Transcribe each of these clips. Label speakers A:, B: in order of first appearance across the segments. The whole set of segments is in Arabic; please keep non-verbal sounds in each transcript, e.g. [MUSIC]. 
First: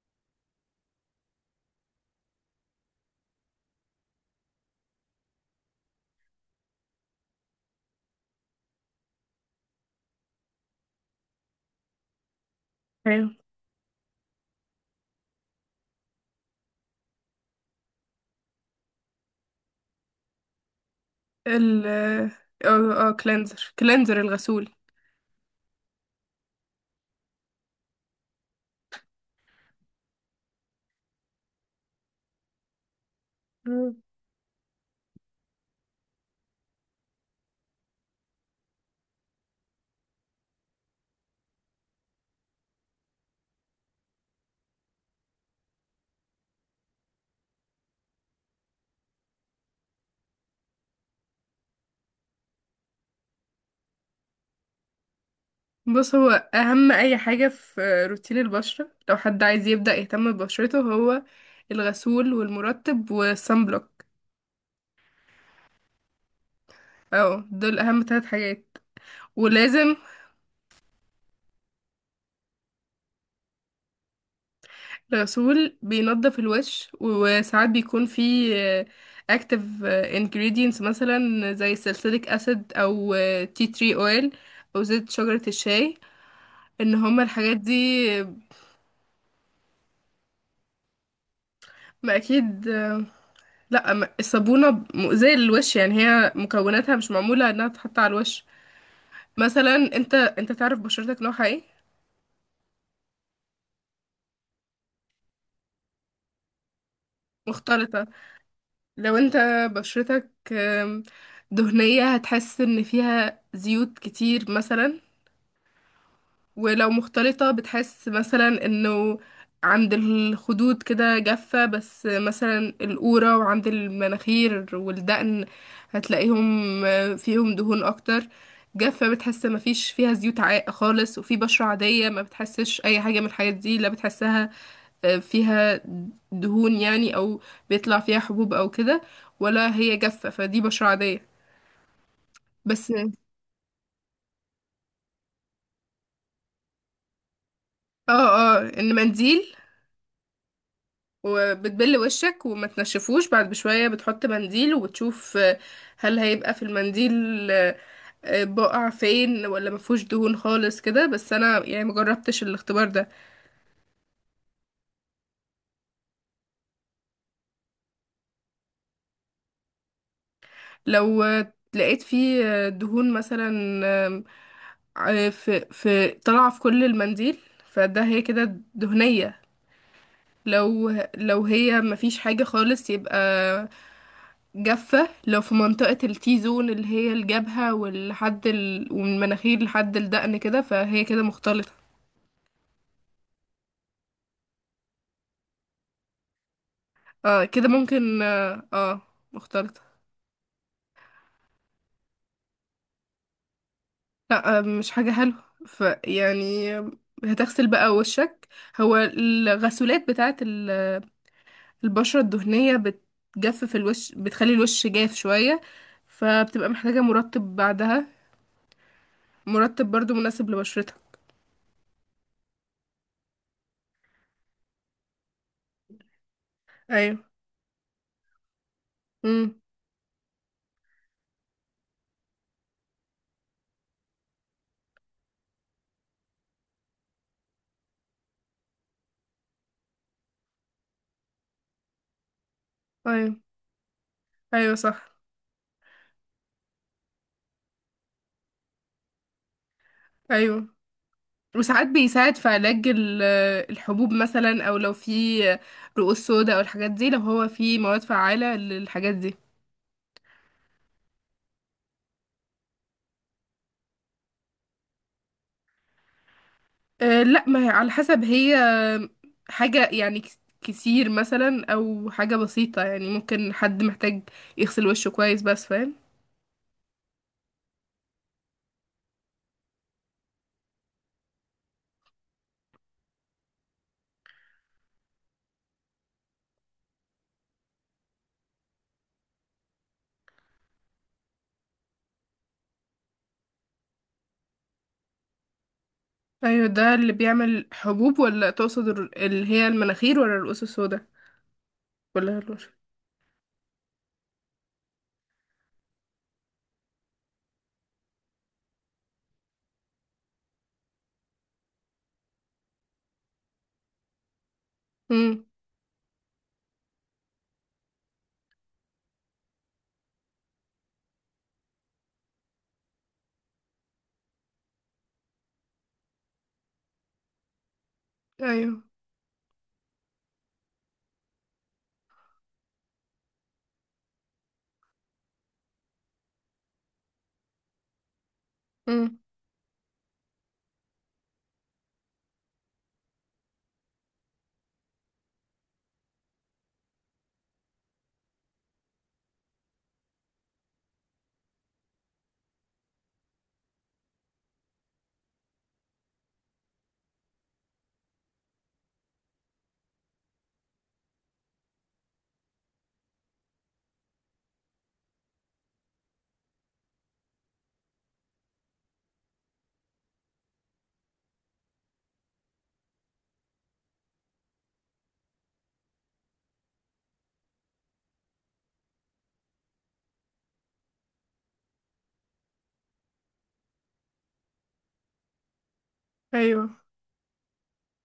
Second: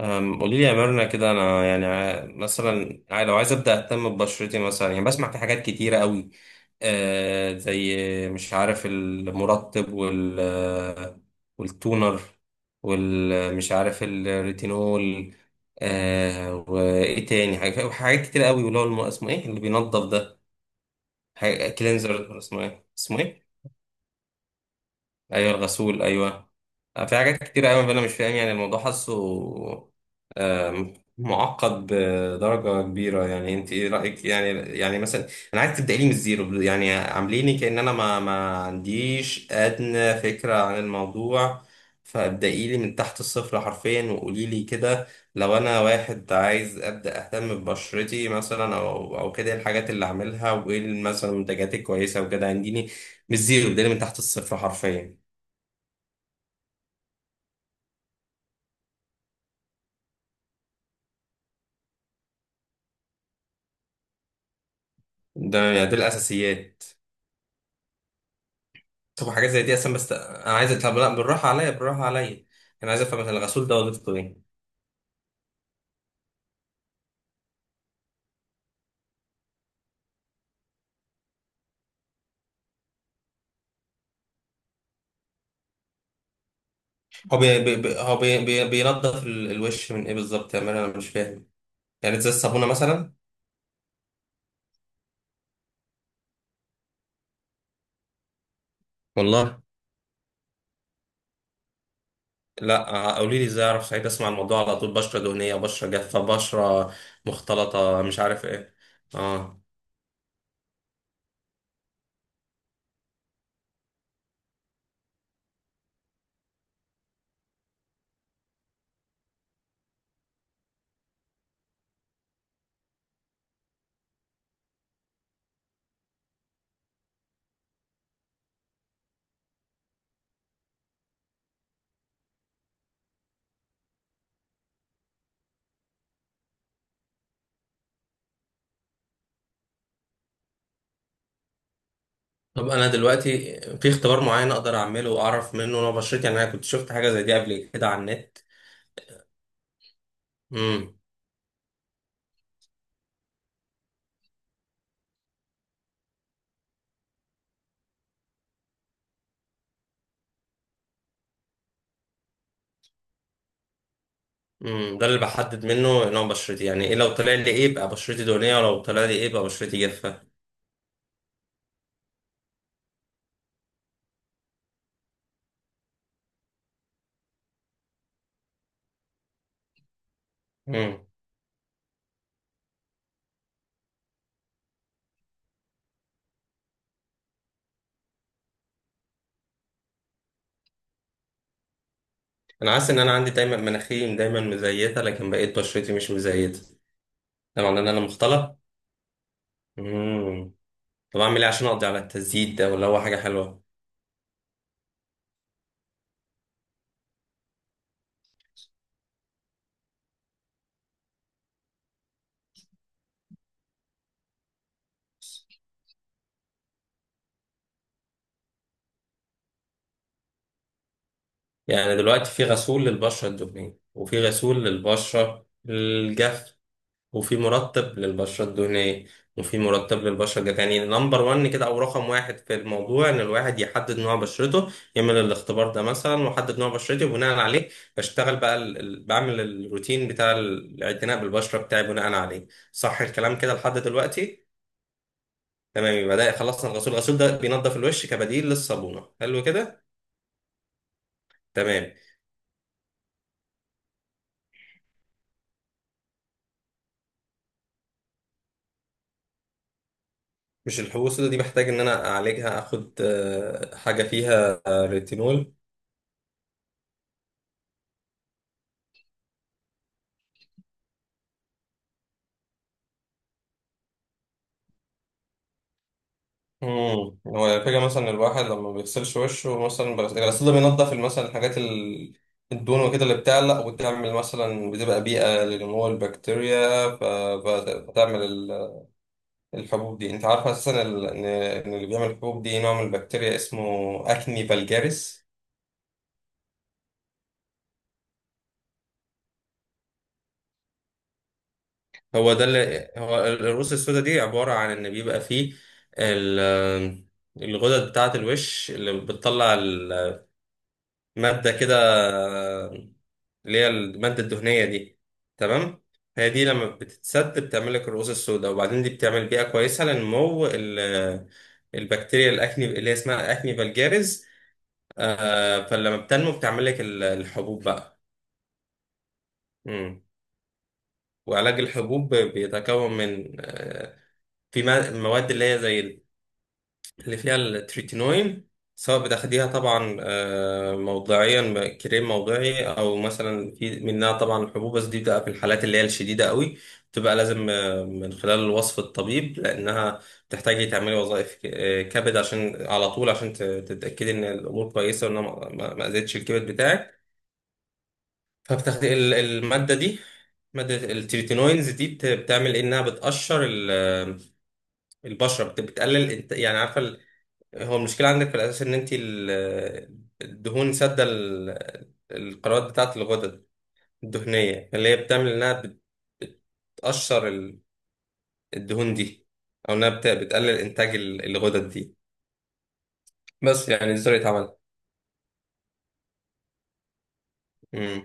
A: قولي لي يا ميرنا كده، انا يعني مثلا لو عايز ابدا اهتم ببشرتي، مثلا يعني بسمع في حاجات كتيره قوي. آه، زي مش عارف المرطب وال آه، والتونر
B: ايوه.
A: والمش عارف الريتينول. آه، وايه تاني حاجات، كتير قوي، واللي هو اسمه ايه اللي بينظف ده،
B: ال اه
A: كلينزر. اسمه ايه
B: اه
A: اسمه ايه
B: كلينزر كلينزر الغسول.
A: ايوه، الغسول، ايوه. في حاجات كتير قوي انا مش فاهم يعني الموضوع، حاسه معقد بدرجه كبيره. يعني انت ايه
B: مم.
A: رايك؟ يعني، يعني مثلا انا عايز تبداي لي من الزيرو، يعني عامليني كأن انا ما عنديش ادنى فكره عن الموضوع، فابدأي لي من تحت الصفر حرفيا. وقولي لي كده، لو انا واحد عايز ابدا اهتم ببشرتي مثلا، او كده، إيه الحاجات اللي اعملها؟ وايه مثلا المنتجات الكويسه وكده؟ عنديني من الزيرو، ابدأي لي من تحت الصفر حرفيا.
B: بص، هو اهم اي حاجة في روتين البشرة لو حد عايز يبدأ يهتم ببشرته، هو الغسول والمرطب والصن بلوك.
A: ده يعني دي الاساسيات.
B: اه، دول اهم ثلاث حاجات
A: طب حاجات زي دي اصلا،
B: ولازم.
A: بس انا عايز، طب لا، بالراحه عليا، بالراحه عليا. انا عايز افهم مثلا الغسول ده وظيفته ايه.
B: الغسول بينضف الوش، وساعات بيكون فيه اكتف ingredients مثلا زي سلسليك اسيد او تي تري اويل او زيت شجرة الشاي، ان هما
A: هو
B: الحاجات
A: بي... بي... بي...
B: دي.
A: هو بي... بي... بينضف الوش من ايه بالظبط يا مان؟ انا مش فاهم.
B: ما
A: يعني زي الصابونه
B: اكيد.
A: مثلا؟
B: لا، أما الصابونة مؤذية للوش يعني، هي مكوناتها مش معمولة انها تتحط على الوش.
A: والله.
B: مثلا، انت تعرف بشرتك نوعها ايه؟
A: لا، قولي لي ازاي اعرف، سعيد اسمع الموضوع على طول، بشره دهنيه، بشره جافه، بشره مختلطه،
B: مختلطة.
A: مش عارف ايه.
B: لو انت
A: اه.
B: بشرتك دهنية، هتحس ان فيها زيوت كتير مثلا. ولو مختلطة بتحس مثلا انه عند الخدود كده جافة، بس مثلا القورة وعند المناخير والدقن هتلاقيهم فيهم دهون اكتر. جافة، بتحس مفيش فيها زيوت عاق خالص. وفي بشرة عادية ما بتحسش اي حاجة من الحاجات دي، لا بتحسها فيها دهون يعني، او بيطلع فيها حبوب او كده، ولا هي جافة. فدي بشرة عادية.
A: طب انا
B: بس،
A: دلوقتي في اختبار معين اقدر اعمله واعرف منه نوع بشرتي؟ يعني انا كنت شفت حاجه زي دي قبل كده على
B: اه ان منديل،
A: النت.
B: وبتبل وشك وما تنشفوش، بعد بشوية بتحط منديل وبتشوف هل هيبقى في المنديل بقع فين ولا مفهوش دهون خالص كده. بس انا يعني مجربتش الاختبار ده.
A: امم، ده اللي بحدد منه نوع بشرتي يعني؟ ايه لو طلع لي ايه يبقى بشرتي دهنيه، ولو طلع لي ايه يبقى بشرتي جافه؟
B: لو لقيت فيه دهون مثلا، آم، في طالعة في كل المنديل، فده هي كده دهنية. لو
A: امم.
B: لو هي مفيش حاجة خالص يبقى جافة. لو في منطقة التي زون اللي هي الجبهة ومن المناخير لحد الدقن كده، فهي كده مختلطة.
A: انا حاسس ان انا عندي دايما مناخيري دايما مزيته، لكن بقيت بشرتي مش مزيته.
B: اه
A: ده
B: كده
A: معناه ان انا
B: ممكن،
A: مختلط؟
B: اه, آه. مختلطة.
A: امم. طب اعمل ايه عشان اقضي على التزييت ده؟ ولا هو حاجه حلوه؟
B: لا، مش حاجة حلوة. ف يعني هتغسل بقى وشك. هو الغسولات بتاعت البشرة الدهنية بتجفف الوش، بتخلي الوش جاف شوية، فبتبقى محتاجة مرطب بعدها، مرطب برضو مناسب لبشرتك.
A: يعني دلوقتي في غسول للبشره الدهنيه وفي غسول للبشره الجافه،
B: ايوه.
A: وفي مرتب للبشرة الدهنية وفي
B: امم.
A: مرتب للبشرة الجافة. يعني نمبر وان كده، أو رقم واحد في الموضوع، إن الواحد يحدد نوع بشرته، يعمل الاختبار ده مثلا وأحدد نوع بشرتي، وبناء عليه بشتغل بقى بعمل الروتين بتاع الاعتناء بالبشرة بتاعي بناء عليه. صح
B: ايوه.
A: الكلام كده لحد دلوقتي؟
B: ايوه صح.
A: تمام، يبقى ده خلصنا الغسول. الغسول ده بينضف الوش كبديل للصابونة، حلو كده.
B: ايوه، وساعات
A: تمام.
B: بيساعد في علاج الحبوب مثلا، او لو في رؤوس سودا او الحاجات دي، لو هو في مواد فعالة للحاجات دي.
A: مش الحبوب السوداء دي بحتاج إن أنا أعالجها، أخد حاجة فيها ريتينول؟
B: أه لا، ما هي على حسب. هي حاجة يعني كتير مثلا، او حاجة بسيطة يعني. ممكن حد محتاج يغسل وشه كويس بس، فاهم.
A: امم. هو الفكرة مثلا الواحد لما ما بيغسلش وشه مثلا، الغسيل ده بينضف مثلا الحاجات الدهون وكده، اللي بتعلق وتعمل مثلا، بتبقى بيئة لنمو البكتيريا، فتعمل الحبوب دي. انت عارف اساسا ال... ان إن اللي بيعمل الحبوب دي نوع من البكتيريا اسمه اكني فالجاريس.
B: ايوه ده اللي بيعمل حبوب، ولا تقصد اللي هي المناخير، ولا الرؤوس السودا
A: هو
B: ولا
A: ده
B: الوش.
A: اللي هو الرؤوس السوداء دي، عبارة عن ان بيبقى فيه ال... الغدد بتاعة الوش اللي بتطلع المادة كده، اللي هي المادة الدهنية دي.
B: امم.
A: تمام. هي دي لما بتتسد بتعمل لك الرؤوس السوداء، وبعدين دي بتعمل بيئة كويسة لنمو البكتيريا الأكني، اللي هي اسمها أكني فالجاريز. فلما بتنمو بتعمل لك الحبوب بقى.
B: ايوه.
A: مم. وعلاج الحبوب بيتكون من في مواد اللي هي زي اللي فيها التريتينوين، سواء
B: امم.
A: بتاخديها طبعا موضعيا كريم موضعي، او مثلا في منها طبعا الحبوب، بس دي بتبقى في الحالات اللي هي الشديده قوي. بتبقى لازم من خلال وصف الطبيب، لانها بتحتاجي تعملي وظائف كبد، عشان على طول عشان تتاكدي ان الامور كويسه، وانها ما اذتش الكبد بتاعك. فبتاخدي الماده دي، مادة التريتينوينز دي بتعمل إيه؟ انها بتقشر البشرة، بتقلل، يعني عارفة، هو المشكلة عندك في الأساس إن أنت الدهون سادة القنوات بتاعة الغدد الدهنية، اللي هي بتعمل إنها بتقشر الدهون دي، أو إنها بتقلل إنتاج الغدد دي. بس يعني دي طريقة عملها.
B: ايوه.
A: مم.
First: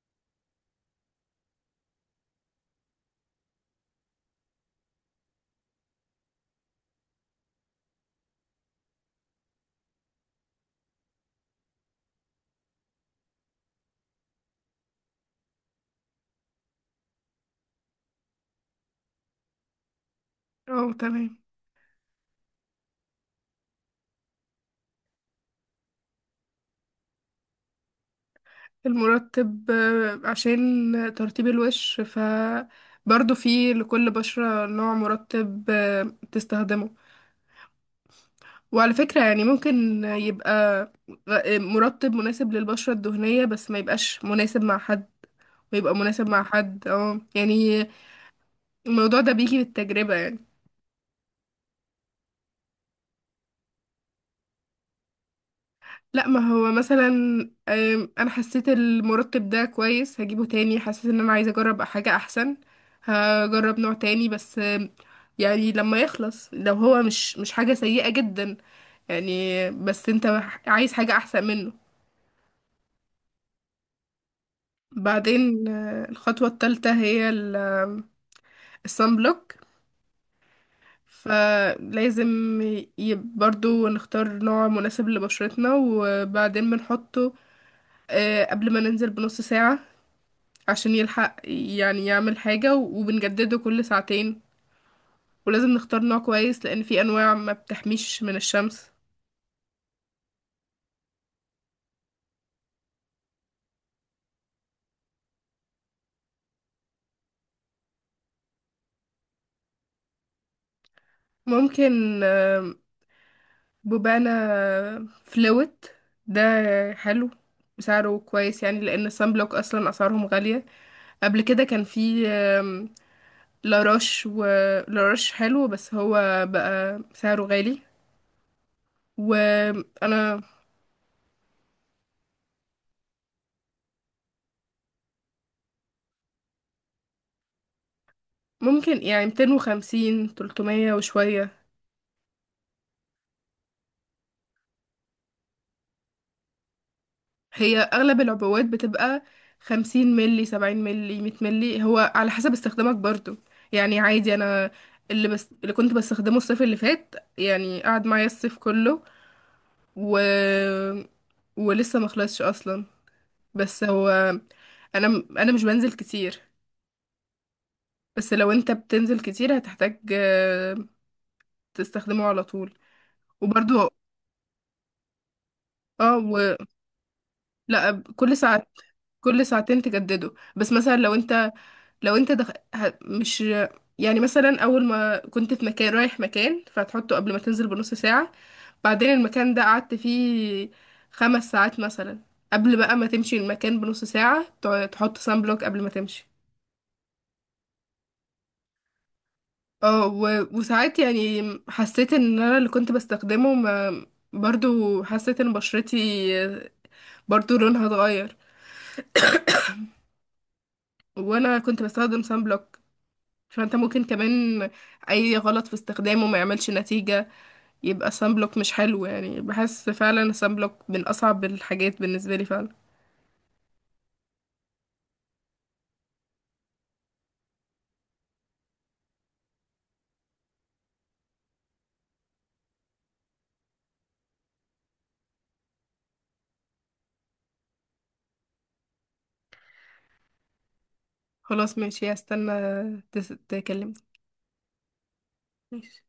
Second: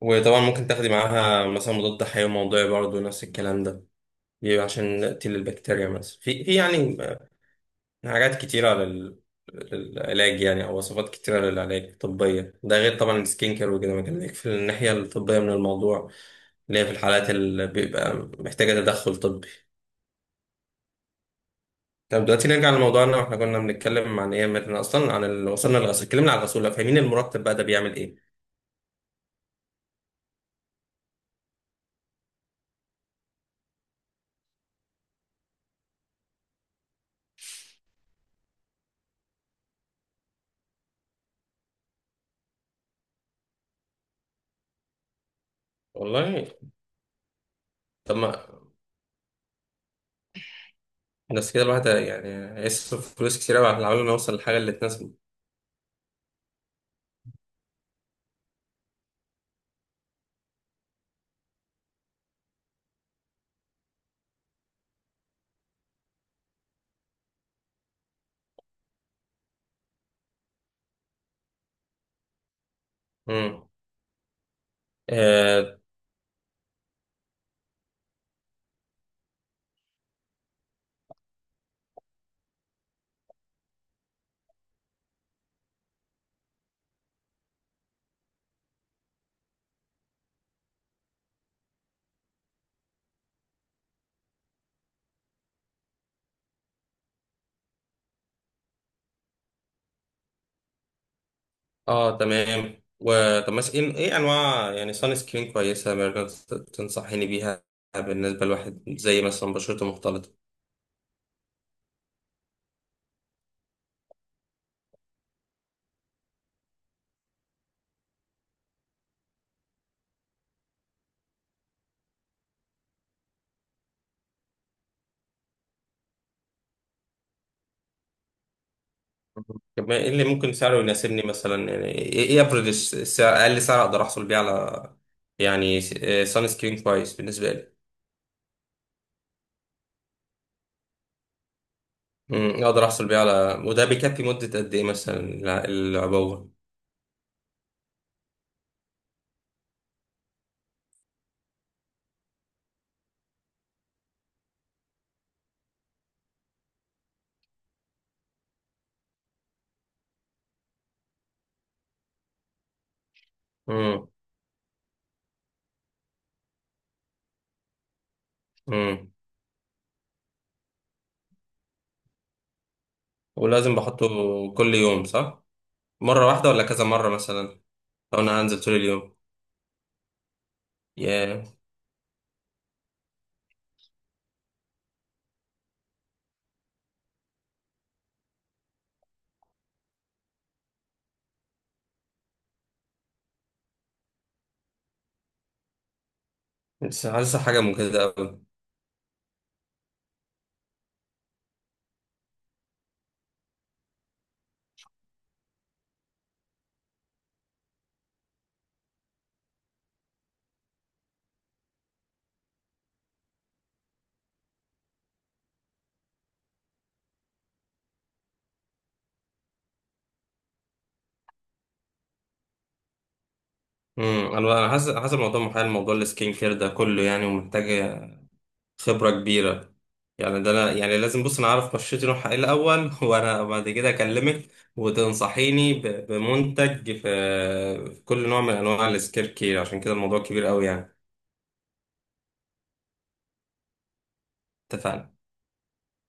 A: وطبعا ممكن تاخدي معاها مثلا مضاد حيوي موضعي، برضه نفس الكلام ده، بيبقى عشان تقتل البكتيريا مثلا. في يعني حاجات كتيرة للعلاج، يعني أو وصفات كتيرة للعلاج الطبية، ده غير طبعا السكين كير وكده، ما كان في الناحية الطبية من الموضوع، اللي هي في الحالات اللي بيبقى محتاجة تدخل طبي.
B: اه، تمام.
A: طب دلوقتي نرجع لموضوعنا. واحنا كنا بنتكلم عن ايه مثلا أصلا؟ عن وصلنا للغسول، اتكلمنا عن الغسول، لو فاهمين. المرتب بقى ده بيعمل ايه؟
B: المرطب عشان ترطيب الوش، ف برضه في لكل بشرة نوع مرطب تستخدمه. وعلى فكرة يعني، ممكن يبقى مرطب مناسب للبشرة الدهنية بس ما يبقاش مناسب مع حد، ويبقى مناسب مع
A: والله.
B: حد. اه يعني
A: طب ما،
B: الموضوع ده بيجي بالتجربة يعني.
A: بس كده الواحد يعني هيصرف فلوس كتير أوي على العمال، ما يوصل للحاجة اللي تناسبه.
B: لا، ما هو مثلا انا حسيت المرطب ده كويس، هجيبه تاني. حسيت ان انا عايزه اجرب حاجه احسن، هجرب نوع تاني. بس يعني لما يخلص لو هو مش حاجه سيئه جدا يعني، بس انت عايز حاجه احسن منه. بعدين
A: امم.
B: الخطوه الثالثه هي الصن بلوك، فلازم برضو نختار نوع مناسب لبشرتنا، وبعدين بنحطه قبل ما ننزل بنص ساعة عشان يلحق يعني يعمل حاجة، وبنجدده كل ساعتين. ولازم نختار نوع كويس، لأن في أنواع ما بتحميش من الشمس.
A: اه تمام. وطب مثلا ايه، إيه انواع يعني سان سكرين كويسه مثلا تنصحيني بيها، بالنسبه لواحد زي مثلا بشرته مختلطه؟
B: ممكن بوبانا فلوت ده حلو، سعره كويس يعني، لأن الصن بلوك أصلا أسعارهم غالية. قبل كده كان في لاروش، و لاروش حلو بس هو بقى سعره غالي.
A: طب ما ايه اللي
B: وأنا،
A: ممكن سعره يناسبني مثلا؟ يعني ايه، ايه افرض السعر، اقل سعر اقدر احصل بيه على يعني سان سكرين كويس بالنسبه لي؟
B: ممكن يعني 250، 300 وشوية.
A: امم، اقدر احصل بيه على، وده بيكفي مده قد ايه مثلا العبوه؟
B: هي اغلب العبوات بتبقى 50 ملي، 70 ملي، 100 ملي. هو على حسب استخدامك برضو يعني. عادي، انا اللي بس اللي كنت بستخدمه الصيف اللي فات يعني قعد معايا الصيف كله، و ولسه ما خلصش اصلا. بس هو،
A: امم.
B: انا مش بنزل كتير، بس لو انت
A: امم.
B: بتنزل كتير هتحتاج تستخدمه على طول.
A: ولازم
B: وبرضو
A: بحطه كل يوم صح؟
B: اه
A: مره واحده ولا كذا مره مثلا
B: لا،
A: لو
B: كل
A: انا هنزل
B: ساعة،
A: طول اليوم؟
B: كل ساعتين تجدده. بس مثلا، لو
A: ياه.
B: انت لو انت مش يعني، مثلا اول ما كنت في مكان رايح مكان، فهتحطه قبل ما تنزل بنص ساعة. بعدين المكان ده قعدت فيه 5 ساعات مثلا، قبل بقى ما تمشي المكان بنص ساعة تحط سان بلوك قبل ما تمشي.
A: بس حاسسها حاجة مجهدة أوي.
B: اه، وساعات يعني حسيت ان انا اللي كنت بستخدمه ما... برضو حسيت ان بشرتي، برضو لونها اتغير وانا كنت بستخدم سان بلوك. فانت ممكن كمان اي غلط في استخدامه ما يعملش نتيجة، يبقى سان بلوك مش حلو. يعني بحس فعلا سان بلوك من اصعب الحاجات بالنسبه لي فعلا.
A: امم. أنا حاسس، حاسس الموضوع محال، موضوع السكين كير ده كله يعني، ومحتاج خبرة كبيرة. يعني ده أنا يعني لازم بص أنا أعرف بشرتي نوعها إيه الأول، [LAUGHS] وأنا بعد كده أكلمك وتنصحيني بمنتج في في كل نوع من أنواع السكين كير. عشان كده الموضوع كبير أوي يعني.
B: خلاص ماشي، هستنى تكلمني.
A: اتفقنا.
B: ماشي.